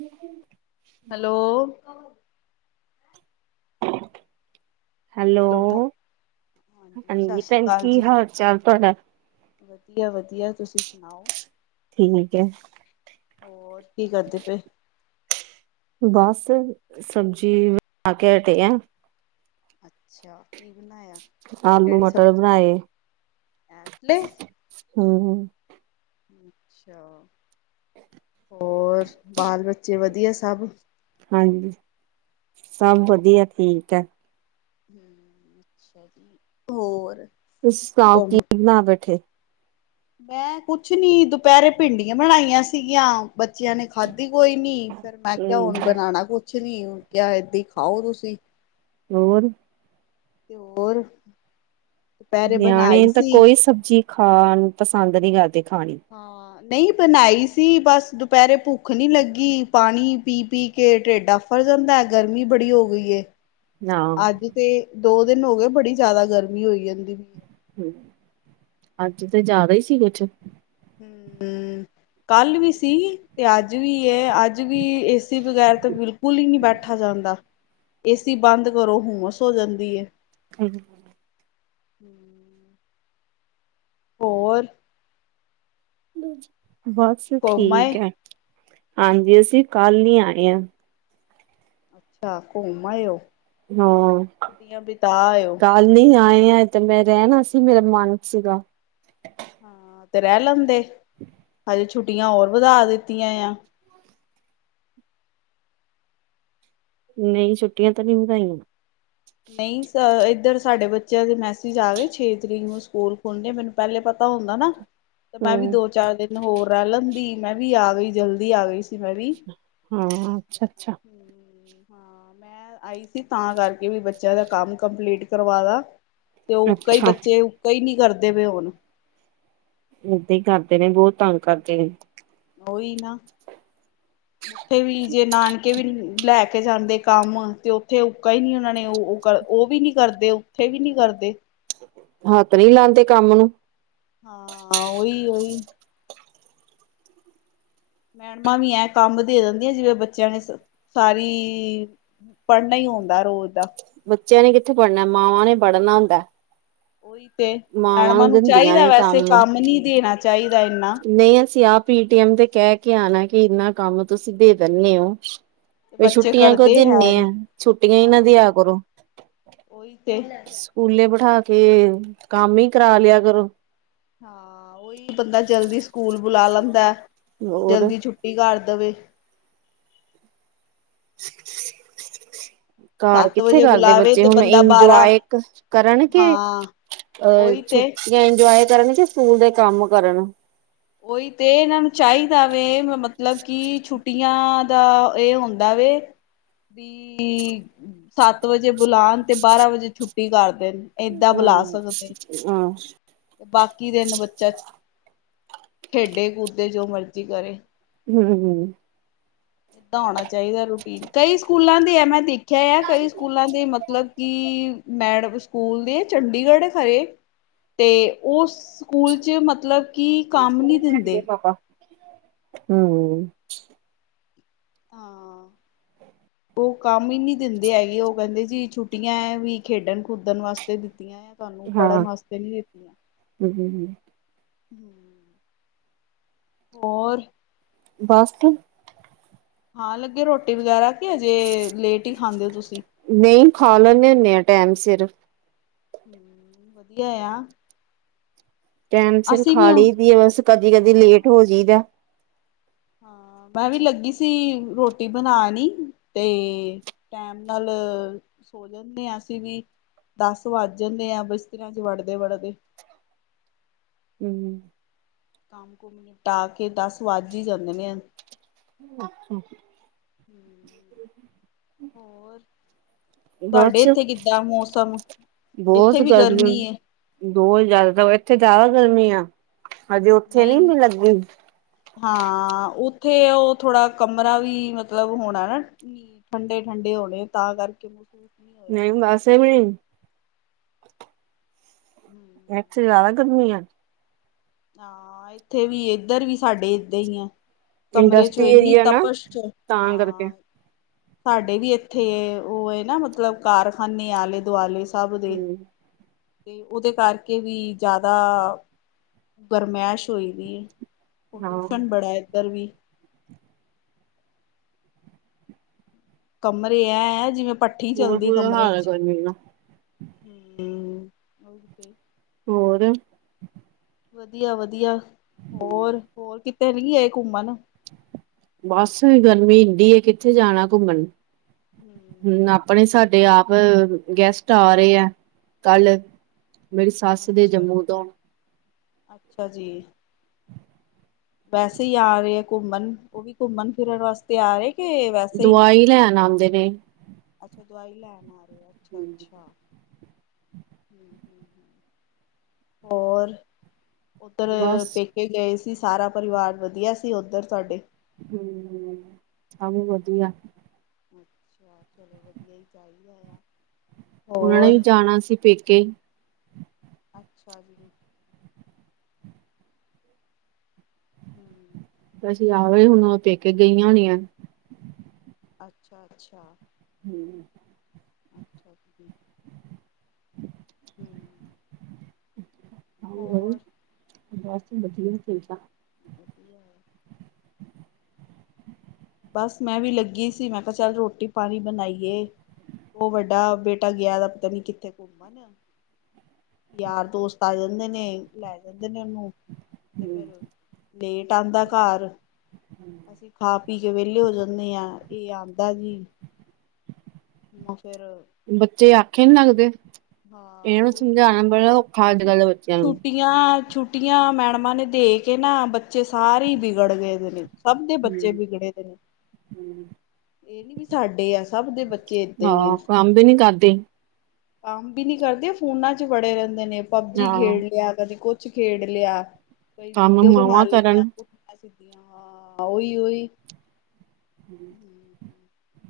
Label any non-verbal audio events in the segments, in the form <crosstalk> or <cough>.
ਹਮ hello hello ਸਤਿ ਹਾਂਜੀ ਸ਼੍ਰੀ ਭੈਣ ਅਕਾਲ ਕੀ ਜੀ ਹਾਲ ਚਾਲ ਤੁਹਾਡਾ ਵਧੀਆ ਵਧੀਆ ਤੁਸੀਂ ਸੁਣਾਓ ਠੀਕ ਹੋਰ ਕੀ ਕਰਦੇ ਪਏ ਬਸ ਸਬਜ਼ੀ ਆ ਕੇ ਹਟੇ ਆ ਅੱਛਾ ਕੀ ਬਣਾਇਆ ਆਲੂ ਕਿਹੜੀ ਮਟਰ ਸਬਜ਼ ਬਣਾਏ ਇਸ ਹਾਂ ਅੱਛਾ ਹੋਰ ਬਾਲ ਬੱਚੇ ਵਧੀਆ ਸਭ ਹਾਂਜੀ ਸਭ ਵਧੀਆ ਠੀਕ ਆ ਹੋਰ ਉਸ ਗਾ ਕੀ ਘੁੰਮ ਨਾ ਬੈਠੇ ਮੈਂ ਕੁਛ ਨੀ ਦੁਪਹਿਰੇ ਭਿੰਡੀਆਂ ਬਣਾਈਆਂ ਸੀਗੀਆਂ ਬੱਚਿਆਂ ਨੇ ਖਾਧ ਕੋਈ ਨੀ ਫੇਿਰ ਮੈਂ ਕਿਹਾ ਹਮ ਹੁਣ ਬਣਾਉਣਾ ਕੁਛ ਨੀ ਕ ਏਦ ਖਾਓ ਤੁਸੀਂ ਹੋਰ ਤੇ ਹੋਰ ਦੁਪਹਿਰੇ ਨਿਆਣੇ ਬਣਾਈ ਤਾਂ ਸੀ ਕੋਈ ਸਬਜ਼ੀ ਖਾਣ ਪਸੰਦ ਨਹੀਂ ਕਰਦੇ ਖਾਣੀ ਹਾਂ ਨਹੀਂ ਬਣਾਈ ਸੀ ਬਸ ਦੁਪਹਿਰੇ ਭੁੱਖ ਨਹੀਂੀ ਲੱਗੀ ਪਾਣੀ ਪੀ ਪੀ ਕੇ ਟੇਡਾ ਫੜ ਹੁੰਦਾ ਗਰਮੀ ਬੜੀ ਹੋ ਗਈ ਏ ਨਾ ਅੱਜ ਤੇ ਦੋ ਦਿਨ ਹੋ ਗਏ ਬੜੀ ਜ਼ਿਆਦਾ ਗਰਮੀ ਹੋਈ ਜਾਂਦੀ ਵੀ ਹਮ ਅੱਜ ਤੇ ਜ਼ਿਆਦਾ ਹੀ ਸੀ ਕੁਛ ਹਮ ਕੱਲ ਵੀ ਸੀ ਤੇ ਅੱਜ ਵੀ ਅੱਜ ਵੀ ਏਸੀ ਵਗੈਰ ਤਾਂ ਬਿਲਕੁਲ ਹੀ ਨਹੀਂੀ ਬੈਠੇ ਬੈਠਾ ਜਾਂਦਾ ਏਸੀ ਬੰਦ ਕਰੋ ਹੁਮਸ ਹੋ ਜਾਂਦੀ ਹੈ ਹਾਂ <unintelligible> ਹੋਰ ਬਸ ਘੁੰਮ ਆਏ ਠੀਕ ਆ ਹਾਂਜੀ ਅਸੀਂ ਕੱਲ੍ਹ ਨ ਆਏ ਹਾਂ ਅੱਛਾ ਘੁੰਮ ਆਏਓ ਹਾਂ ਓ ਕੱਲ ਨਹੀਂ ਆਏ ਤੇ ਮੈਂ ਰਹਿਣਾ ਸੀ ਮੇਰਾ ਮਨ ਸੀਗਾ ਹਾਂ ਤੇ ਰਹਿ ਲੈਂਦੇ ਹਜੇ ਛੁੱਟੀਆਂ ਹੋਰ ਵਧਾ ਦਿੱਤੀਆਂ ਆ <unintelligible> <inaudible> ਨਹੀਂ ਛੁੱਟੀਆਂ ਤਾਂ ਨਹੀਂ ਵਧਾਈਆਂ ਨਹੀਂ, ਇੱਧਰ ਸਾਡੇ ਬੱਚਿਆਂ ਦੇ ਮੈਸੇਜ ਆ ਗਏ, ਛੇ ਤਰੀਕ ਨੂੰ ਸਕੂਲ ਖੁੱਲਣ, ਮੈਨੂੰ ਪਹਿਲੇ ਪਤਾ ਹੁੰਦਾ ਨਾ ਤੇ ਮੈਂ ਵੀ ਹਮ ਦੋ ਚਾਰ ਦਿਨ ਹੋਰ ਰਹਿ ਲੈਂਦੀ, ਮੈਂ ਵੀ ਆ ਗਈ ਜਲਦੀ ਆ ਗਈ ਸੀ ਮੈਂ ਵੀ। ਹਾਂ, ਅੱਛਾ- ਅੱਛਾ। ਹਾਂ ਮੈਂ ਆਈ ਸੀ, ਤਾਂ ਕਰਕੇ ਵੀ ਬੱਚਿਆਂ ਦਾ ਕੰਮ ਕੰਪਲੀਟ ਕਰਵਾ ਦਾ। ਤੇ ਉੱਕਾ ਈ ਅੱਛਾ ਬੱਚੇ, ਉੱਕਾ ਈ ਨੀ ਕਰਦੇ ਪਏ ਹੁਣ ਏਦਾਂ ਹੀ ਕਰਦੇ ਨੇ ਬਹੁਤ ਤੰਗ ਕਰਦੇ ਨੇ ਉਹੀ ਨਾ ਉੱਥੇ, ਵੀ ਜੇ ਨਾਨਕੇ ਵੀ ਲੈ ਕੇ ਕੇ ਜਾਂਦੇ ਕੰਮ ਤੇ ਉੱਥੇ ਉੱਕਾ ਹੀ ਨੀ, ਉਹਨਾਂ ਨੇ ਉਹ- ਉਹ ਵੀ ਨੀ ਕਰਦੇ, ਉੱਥੇ ਵੀ ਨੀ ਕਰਦੇ। ਹੱਥ ਨਹੀਂ ਲਾਂਦੇ ਕੰਮ ਨੂੰ ਹਾਂ ਓਹੀ -ਓਹੀ। ਮੈਡਮਾਂ ਵੀ ਐ ਕੰਮ ਦੇ ਦਿੰਦੀਆਂ, ਜਿਵੇਂ ਬੱਚਿਆਂ ਨੇ ਸਾਰੀ ਪੜ੍ਹਨਾ ਹੀ ਹੁੰਦਾ ਰੋਜ਼ ਦਾ। ਬੱਚਿਆਂ ਨੇ ਕਿੱਥੇ ਪੜ੍ਹਨਾ, ਮਾਵਾਂ ਨੇ ਪੜ੍ਹਨਾ ਹਾਂ ਹੁੰਦਾ। ਉਹੀ ਤੇ ਮਾਵਾਂ ਮੈਡਮਾਂ ਨੂੰ ਦਿੰਦੀਆਂ ਚਾਹੀਦਾ, ਨੇ ਵੈਸੇ ਨੂੰ ਕੰਮ ਨਹੀਂ ਦੇਣਾ ਚਾਹੀਦਾ। ਇੰਨਾ ਨਹੀਂ, ਅਸੀਂ ਆਪ ਪੀ-ਟੀ-ਐਮ ਤੇ ਕਹਿ ਕੇ ਆਣਾ, ਕਿ ਇੰਨਾ ਕੰਮ ਤੁਸੀਂ ਦੇ ਦਿੰਦੇ ਹੋ। ਵੀ ਬੱਚੇ ਛੁੱਟੀਆਂ, ਕਿਉ ਕਰਦੇ ਹੈ ਦਿੰਨੇ ਨੀ ਆ ਛੁੱਟੀਆਂ ਹੀ ਨਾ ਹਾਂ ਦਿਆ ਕਰੋ। ਉਹੀ ਤੇ ਸਕੂਲੇ ਬਿਠਾ ਕੇ ਕੰਮ ਹੀ ਕਰਾ ਲਿਆ, ਕਰੋ। ਹਾਂ, ਉਹੀ ਬੰਦਾ ਜਲਦੀ ਸਕੂਲ ਬੁਲਾ ਲੈਂਦਾ ਹੋਰ ਜਲਦੀ ਛੁੱਟੀ ਕਰ ਦੇਵੇ । <unintelligible> ਘਰ ਸੱਤ ਕਿੱਥੇ ਵਜੇ ਕਰਦੇ ਬੁਲਾਵੇ ਬੱਚੇ, ਤੇ ਹੁਣ ਬੰਦਾ ਬਾਰਾਂ ਇੰਜੋਏ ਕਰਨ ਕੇ, ਹਾਂ ਅਹ ਉਹੀ ਤੇ ਛੁੱਟੀਆਂ ਇੰਜੋਏ ਕਰਨ ਜਾਂ ਸਕੂਲ ਦੇ ਕੰਮ ਕਰਨ। ਉਹੀ ਤੇ, ਇਹਨਾਂ ਨੂੰ ਚਾਹੀਦਾ ਵੇ ਮਤਲਬ ਕਿ ਛੁੱਟੀਆਂ ਦਾ ਇਹ ਹੁੰਦਾ ਵੇ ਵੀ ਸੱਤ ਵਜੇ ਬੁਲਾਨ ਤੇ, ਬਾਰਾਂ ਵਜੇ ਛੁੱਟੀ ਕਰ ਦੇਣ। ਏਦਾਂ ਹਾਂ ਬੁਲਾ ਸਕਦੇ, ਹਾਂ ਬਾਕੀ ਦਿਨ ਬੱਚਾ ਖੇਡੇ, ਕੂਦੇ ਜੋ ਮਰਜ਼ੀ ਕਰੇ। ਹਮ -ਹਮ। ਏਦਾਂ ਹੋਣਾ ਚਾਹੀਦਾ ਰੂਟੀਨ, ਕਈ ਸਕੂਲਾਂ ਦੇ ਆ ਮੈਂ ਦੇਖਿ ਆ ਕਈ ਸਕੂਲਾਂ ਦੇ ਮਤਲਬ ਕਿ ਮੈਡਮ ਸਕੂਲ ਦੇ ਚੰਡੀਗੜ੍ਹ ਤੇ ਉਹ ਸਕੂਲ ਚ, ਮਤਲਬ ਕਿ ਕੰਮ ਨੀ ਦਿੰਦੇ। ਪਾਪਾ ਹਮ। ਹਾਂ। ਉਹ ਕੰਮ ਹੀ ਨਹੀਂ ਦਿੰਦੇ ਹੈਗੇ, ਉਹ ਕਹਿੰਦੇ ਜੀ ਛੁੱਟੀਆਂ ਹੈ ਵੀ ਖੇਡਣ ਖੁਦਣ ਵਾਸਤੇ ਦਿੱਤੀਆਂ ਆ ਤੁਹਾਨੂੰ ਹਾਂ ਪੜ੍ਹਨ ਵਾਸਤੇ ਨੀ ਦਿੱਤੀਆਂ। ਹਮ ਹੋਰ? ਬਸ। ਖਾਣ ਲੱਗੇ, ਰੋਟੀ ਵਗੈਰਾ ਕਿ ਅਜੇ ਲੇਟ ਹੀ ਖਾਂਦੇ ਹੋ ਤੁਸੀਂ ਨਹੀਂ, ਖਾ ਲੈਂਦੇ ਹੁੰਦੇ ਆ। ਟਾਈਮ ਸਿਰ। ਹਮ, ਵਧੀਆ ਆ। ਟਾਈਮ ਸਿਰ ਅਸੀਂ ਵੀ ਖਾ ਹਾਂ ਲਈ ਦੀ ਹੈ ।ਬਸ, ਕਦੀ -ਕਦੀ ਲੇਟ ਹੋ ਜਈਦਾ। ਹਾਂ। ਮੈਂ ਵੀ ਲੱਗੀ ਸੀ ਰੋਟੀ ਬਣਾਉਣ ਈ ਤੇ ਟੈਮ ਨਾਲ ਸੋੰ ਜਾਂਦੇ ਹਾਂ, ਅਸੀਂ ਵੀ ।ਦੱਸ ਵੱਜ ਜਾਂਦੇ ਹੈ, ਬਿਸਤਰਿਆਂ ਚ ਵੜਦੇ- ਵੜਦੇ। ।।। <unintelligible> ਹਮ। ਕੰਮ- ਕੁਮ, ਨਿਪਟਾ ਕੇ ਦਸ ਵੱਜ ਹੀ ਜਾਂਦੇ ਆ। ਅੱਛਾ ਹਮ ।ਹੋਰ। ਤੁਹਾਡੇ ਬਸ ਇੱਥੇ, ਕਿੱਦਾਂ ਮੌਸਮ? ਇੱਥੇ ਬਹੁਤ ਵੀ ਗਰਮੀ ਹੈ ।ਬਹੁਤ ਜ਼ਿਆਦਾ। ਤਾਂ ਇੱਥੇ ਜ਼ਿਆਦਾ ਗਰਮੀੀਆਂ ।ਹਜੇ ਉੱਥੇ ਨੀ ਨਹੀਂ ਲੱਗੀ? ਹਾਂ ਉੱਥੇ ਉਹ ਥੋੜਾ ਕਮਰਾ ਵੀ। ਮਤਲਬ ਹੋਣਾ ਨਾ, ਠੰਡੇ ਠੰਡੇ <unintelligible> ਨਹੀਂ ਬਸੇ । ਐਵੇਂ ਹੀ ਐਥੇ ਹਮ ਜ਼ਿਆਦਾ ਗਰਮੀ ਆ। ਹਾਂ ਇੱਥੇ ਵੀ। ਏਧਰ ਵੀ, ਸਾਡੇ ਏਦਾਂ ਹੀ ਆ। ਕਮਰੇ ਚੋਂ ਇੰਡਸਟਰੀ ਇੰਨੀ ਏਰੀਆ ਨਾ ਤਪਸ਼ ਹ। ਤਾਂ ਕਰਕੇ ਸਾਡੇ ਵੀ ਇੱਥੇ। ਉਹ ਹੈ ਨਾ, ਮਤਲਬ ਕਾਰਖਾਨੇ ਆਲੇ ਦੁਆਲੇ। <unintelligible> ਹਮ ਤੇ ਉਹਦੇ ਕਰਕੇ ਵੀ ਜ਼ਿਆਦਾ ਗਰਮੈਸ਼ ਹੋਈ ਵੀ। ਹਾਂ ਪ੍ਰਦੂਸ਼ਣ ਬੜਾ ਇੱਧਰ ਵੀ। ਕਮਰੇ ਐ ।। ਜਿਵੇਂ ਪੱਠੀ ਬਹੁਤ ਚਲਦੀ ਬੁਰਾ ਹਾਲ ਕਮਰਿਆਂ ਹੈ ਚ ਗਰਮੀ ਦਾ ।ਹ <inaudible> ਹੋਰ? ਵਧੀਆ ਵਧੀਆ ਹੋਰ, ਹੋਰ ਕਿਤੇ ਨੀ ਗਏ ਘੁੰਮਣ? ਬਸ ਗਰਮੀ ਹੁੰਦੀ। ਕਿੱਥੇ ਜਾਣਾ ਘੁੰਮਣ ਹਮ ਆਪਣੇ ਸਾਡੇ ਸਾਡੇ ਆਪ ਗੈਸਟ ਆ ਰਹੇ ਆ ਕੱਲ। ਮੇਰੀ ਸੱਸ ਦੇ। ਅੱਛਾ ਜੰਮੂ ਤੋਂ। ਅੱਛਾ ਜੀ। ਵੈਸੇ ਹੀ ਆ ਰਹੇ ਆ ਘੁੰਮਣ। ਉਹ ਵੀ ਘੁੰਮਣ ਫਿਰਨ ਵਾਸਤੇ ਆ ਰਹੇ। ਕਿ ਵੈਸੇ ਹੀ ਦਵਾਈ ਲੈਣ ਆਉਂਦੇ ਨੇ। ਅੱਛਾ ਦਵਾਈ ਲੈਣ ਆ ਰਹੇ ।ਅੱਛਾ ਅੱਛਾ ਹਮ ਹ ਹ ਹੋਰ ਉੱਧਰ ਬਸ ਪੇਕੇ ਗਏ ਸੀ? ਸੀ ਸਾਰਾ ਪਰਿਵਾਰ ਵਧੀਆ ਸੀ ਉੱਧਰ ਤੁਹਾਡੇ? ਹਮ ਸਭ ਵਧੀਆ। ਅੱਛਾ ਚਲੋ ਵਧੀਆ ਹੀ ਚਾਹੀਦਾ ਆ। ਉਹਨਾਂ ਨੇ ਹੋਰ ਵੀ ਜਾਣਾ ਸੀ ਪੇਕੇ। ਅੱਛਾ ਜੀ ਹੂੰ, ਅਸੀਂ ਆ ਗਿਆ । ਹੁਣ ਉਹ ਪੇਕੇ ਗਈਆਂ ਹੋਣੀਆਂ। ਅੱਛਾ ਅੱਛਾ ਹਮ ਅੱਛਾ ਜੀ। ਹਮ <unintelligible> ਬੱਸ ਵਧੀਆ ਚਲਦਾ । ਵਧੀਆ ਬਸ ਮੈਂ ਵੀ ਲੱਗੀ ਸੀ ਮੈਂ ਕਿਹਾ ਚੱਲ ਰੋਟੀ ਪਾਣੀ ਬਣਾਈਏ ਉਹ ਵੱਡਾ ਬੇਟਾ ਗਿਆ ਦਾ ਪਤਾ ਨੀ ਕਿੱਥੇ ਘੁੰਮਨ ਯਾਰ ਦੋਸਤ ਆ ਜਾਂਦੇ ਨੇ ਲੈ ਜਾਂਦੇ ਨੇ ਉਹਨੂੰ ਤੇ ਫੇਰ ਲੇਟ ਆਉਂਦਾ ਘਰ ਅਸੀਂ ਖਾ ਪੀ ਕੇ ਵਿਹਲੇ ਹੋ ਜਾਂਦੇ ਆ ਇਹ ਆਉਂਦਾ ਜੀ ਹਮ ਬੱਚੇ ਆਖੇ ਨੀ ਲੱਗਦੇ ਹਾਂ ਇਹਨਾਂ ਨੂੰ ਉਹੀ ਨਾ ਸਮਝਾਉਣਾ ਬੜਾ ਔਖਾ ਅੱਜ ਛੁ ਕੱਲ੍ਹ ਦੇ ਬੱਚਿਆਂ ਨੂੰ ਛੁੱਟੀਆਂ ਛੁੱਟੀਆਂ ਮੈਡਮਾਂ ਨੇ ਦੇ ਕੇ ਨਾ ਬੱਚੇ ਸਾਰੇ ਹੀ ਵਿਗੜ ਗਏ ਨੇ ਸਬ ਦੇ ਬੱਚੇ ਹਮ ਵਿਗੜੇ ਦੇ ਨੇ। ਇਹ ਨੀ ਵੀ ਸਾਡੇ ਆ, ਸਭ ਦੇ ਬੱ ਆਹ, ਕੰਮ ਵੀ ਨਹੀਂ ਕਰਦੇ। ਕੰਮ ਵੀ ਨੀ ਕਰਦੇ, ਫੋਨਾਂ ਚ ਵੜੇ ਰਹਿੰਦੇ ਨੇ, ਪਬਜੀ ਹਾਂ ਖੇਡ ਲਿਆ ਕਦੇ, ਕੁਛ ਖੇਡ ਲਿਆ। ਕਈ ਕੰਮ ਵੀਡੀਓ ਬਣਾ ਮਾਵਾਂ ਕਰਨ ਲਈਆਂ ਪੁੱਠੀਆਂ ਸਿਧੀਆਂ, ਹਾਂ ਉਹੀ-ਉਹੀ। ਹੂੰ। <inaudible>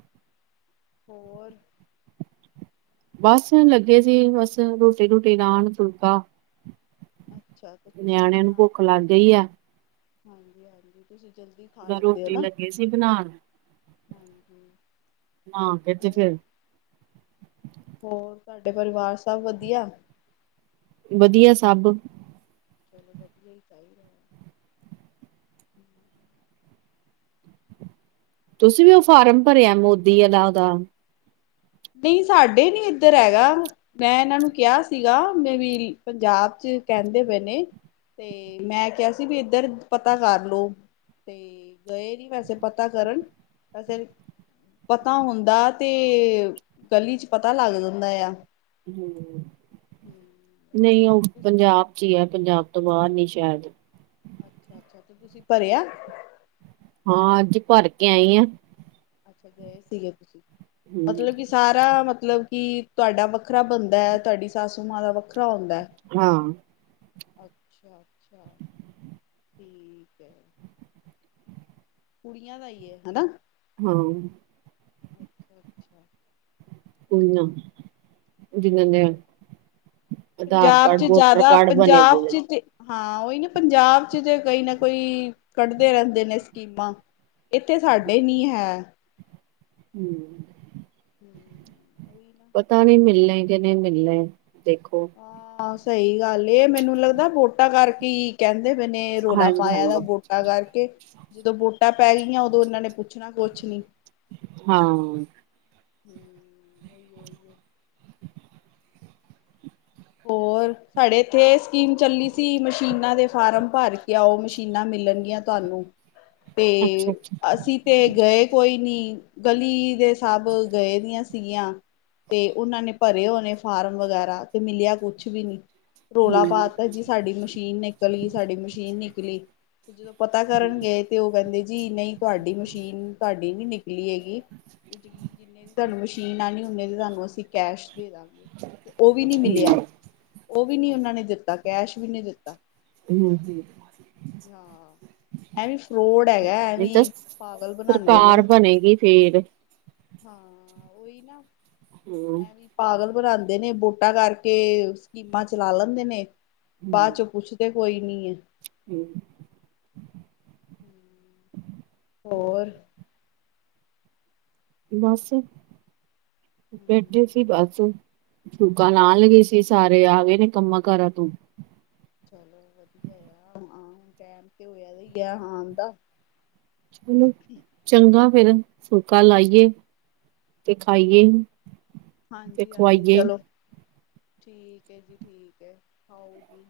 ਹੋਰ? ਬਸ ਲੱਗੇ ਸੀ, ਬਸ ਰੋਟੀ ਰੂਟੀ ਨਾਨ ਫੁਲਕਾ। ਅੱਛਾ ਤੇ ਤੁਸੀਂ ਨਿਆਣਿਆਂ ਨੂੰ ਭੁੱਖ ਲੱਗ ਗਈ ਐ। ਹਾਂਜੀ-ਹਾਂਜੀ। ਰੋਟੀ ਲੱਗੇ ਸੀ ਬਣਾਣ। ਹੂੰ-ਹੂੰ। ਹਾਂ ਫੇਰ ਤੇ ਫਿਰ ਹੋਰ ਤੁਹਾਡੇ ਪਰਿਵਾਰ ਸਵ ਵਧੀਆ? ਵਧੀਆ ਏ ਸਬ? ਚਲੋ ਵਧੀਆ ਈ ਚਾਹੀਦਾ। ਤੁਸੀਂ ਵੀ ਉਹ ਫਾਰਮ ਭਰਿਆ ਮੋਦੀ ਇਹਦਾ ਉਹਦਾ? ਨਈ ਸਾਡੇ ਨੀ ਇੱਧਰ ਹੈਗਾ, ਮੈਂ ਏਹਨਾਂ ਨੂੰ ਕਿਹਾ ਸੀਗਾ, ਮੈਂ <unintelligible> ਪੰਜਾਬ ਚ ਕੇਹਂਦੇ ਬਏ ਨੇ, ਤੇ ਮੈਂ ਕਿਹਾ ਸੀ ਵੀ ਇੱਧਰ, ਪਤਾ ਕਰਲੋ। ਤੇ ਗਏ ਨੀ ਵੈਸੇ ਪਤਾ ਕਰਨ, ਵੈਸੇ ਪਤਾ ਹੁੰਦਾ, ਤੇ ਗਲੀ ਚ ਪਤਾ ਲੱਗ ਜਾਂਦਾ ਏਆ। ਹੂੰ, ਨਈ ਉਹ ਤੁਸੀਂ ਪੰਜਾਬ ਚ ਈ ਐ। ਪੰਜਾਬ ਤੋਂ ਬਾਹਰ ਨੀ ਸ਼ਾਇਦ ਅੱਛਾ ਅੱਛਾ ਤੇ ਤੁਸੀਂ ਭਰਿਆ ਹਾਂ ਅੱਜ ਭਰ ਕੇ ਆਈ ਆ। ਅੱਛਾ ਗਏ ਸੀਗੇ ਤੁਸੀਂ? ਮਤਲਬ ਕਿ ਸਾਰਾ ਮਤਲਬ ਕਿ ਤੁਹਾਡਾ ਵੱਖਰਾ ਬੰਨਦਾ ਏ, ਤੁਹਾਡੀ ਸਾਸੂ ਮਾਂ ਦਾ ਵੱਖਰਾ ਹੁੰਦਾ ਏ। ਹਾਂ ਅੱਛਾ-ਅੱਛਾ। ਠੀਕ ਏ। ਕੁੜੀਆਂ ਦਾ ਈ ਐ, ਹਨਾ? ਹਾਂ। ਅੱਛਾ-ਅੱਛਾ। ਕੋਈ ਨਾ, ਜਿਨਣੇ ਵਧੀਆ ਪੰਜਾਬ ਚ ਜ਼ਿਆਦਾ ਦੇ ਪੰਜਾਬ ਨੇ ਚ ਤੇ ਹਾਂ ਉਹੀ ਨਾ, ਪੰਜਾਬ ਚ ਜੇ ਕਈ ਨਾ ਕੋਈ ਕੱਢਦੇ ਰਹਿੰਦੇ ਨੇ ਸਕੀਮਾਂ। ਏਥੇ ਸਾਡੇ ਨੀ ਹੈ। ਹੂੰ। ਉਹੀ ਨਾ ਪਤਾ ਨਈ ਮਿਲਣਾ ਐ, ਕਿ ਨਈ ਮਿਲਣੇ? ਦੇਖੋ। ਸਹਈ ਗੱਲ ਐ, ਏਹ ਮੈਨੂੰ ਲੱਗਦਾ ਵੋਟਾਂ ਕਰਕੇ ਈ ਕਹਿੰ ਕਹਿੰਦੇ ਪੇ ਨੇ, ਰੌਲਾ ਹਾਂਜੀ ਪਾਇਆ ਦਾ ਹਾਂਜੀ ਬੋਟਾ ਕਰਕੇ, ਜਦੋਂ ਬੋਟ ਟਾਂ ਪੈ ਗਈਆਂ, ਉਦੋਂ ਇਹਨਾਂ ਨੇ ਪੁੱਛਣਾ ਕੋਛ ਨੀ। ਹਾਂ। ਹੂੰ। ਹੋਰ? ਹੋਰ ਸਾਡੇ ਏਥੇ ਸਕੀਮ ਚੱਲੀ ਸੀ, ਮਸ਼ੀਨਾਂ ਦੇ ਫਾਰਮ ਭਰ ਕੇ ਆਉ, ਮਸ਼ੀਨਾਂ ਮਿਲਣਗੀਆਂ ਤੁ ਹਲੋ, ਤੇ ਅੱਛਾ ਅੱਛਾ ਅਸੀਂ ਤੇ ਗਏ ਕੋਈ ਨੀ। ਗਲੀ ਦੇ ਸਾਬ ਗਏ ਦੀਆਂ ਸੀਗੀਆਂ। ਤੇ ਉਹਨਾਂ ਨੇ ਭਰੇ ਹੋਣੇ ਫਾਰਮ ਵਗੈਰਾ। ਤੇ ਮਿਲਿਆ ਕੁਛ ਵੀ ਨੀ, ਰੌਲਾ ਹਮ ਪਾਤਾ ਜੀ ਸਾਡੀ ਮਸ਼ੀਨ ਨਿਕਲ ਗਈ, ਸਾਡੀ ਮਸ਼ੀਨ ਨਿਕ ਲਗੀ, ਤੇ ਜਦੋਂ ਪਤਾ ਕਰਨ ਗਏ ਤੇ ਔਹ ਕਹਿੰਦੇ ਜੀ ਨਈ ਤੁਹਾਡੀ ਮਸ਼ੀ ਤੀਨ, ਤੁਹਾਡੀ ਨੀ ਨਿਕਲੀ ਹੈਗੀ। ਜਿੰਨੇ-ਜਿੰਨੇ ਤੁਹਾਨੂੰ ਮਸ਼ੀਨ ਆਉਣੀ ਹੁੰਦੀ ਤੇ ਤੁਹਾਨੂੰ ਅਸੀਂ ਕੈਸ਼ ਦੇ ਦਵਾਂਗੇ ਉਹ ਵੀ ਨੀ ਮਿਲਿਆ। ਹਮ ਉਹ ਵੀ ਨੀ ਉਹਨਾਂ ਨੇ ਦਿੱਤਾ ਕੈਸ਼ ਵੀ ਨਹੀਂ ਦਿੱਤਾ। ਹੂੰ। ਐ ਵੀ ਫਰੋੜ ਹੈਗਾ ਐ ਵੀ ਪਾਗਲ ਬਣਾਉਦੇ ਨੇ। ਸਰਕਾਰ ਬਣੇਗੀ ਫੇਰ ਹਾਂ, ਉਹੀ ਨਾ ਹਮ ਐਵੇਂ ਪਾਗਲ ਬਣਾਉਂਦੇ ਨੇ ਬਟ ਵਢਾ ਕਰਕੇ ਸਕੀਮਾਂ ਚਲਾ ਲੈਂਦੇ ਨੇ ਬਾਦ ਚ ਪੁੱਛਦੇ ਕੋਈ ਨੀ ਹੈ। ਹੂੰ। <inaudible> ਹੋਰ ਬੱਸ ਬੈਠੇ ਸੀ ਬਸ। ਫੂਲਕਾ ਲਾਨ ਲਗੇ ਸੀ ਸਾਰੇ ਆ ਗਏ ਨੇ ਕੰਮਾਂ- ਕਾਰਾਂ ਤੋਂ। ਚਲੋ ਵਧੀਆ ਆ ਟਾਈਮ ਤੇ ਹੋਇਆ ਹੀ ਆ ਆਉਣ ਦਾ। ਚਲੋ ਚੰਗਾ ਫੇਿਰ ਫੁਲਕਾ ਲਾਈਏ ਤੇ ਖਾਈਏ। ਤੇ ਹਾਂਜੀ- ਹਾਂਜੀ, ਖਵਾਈਏ ਚਲੋ। ਠੀਕ ਹੈ, ਜੀ ਠੀਕ ਹੈ, ਆਓ ਜੀ।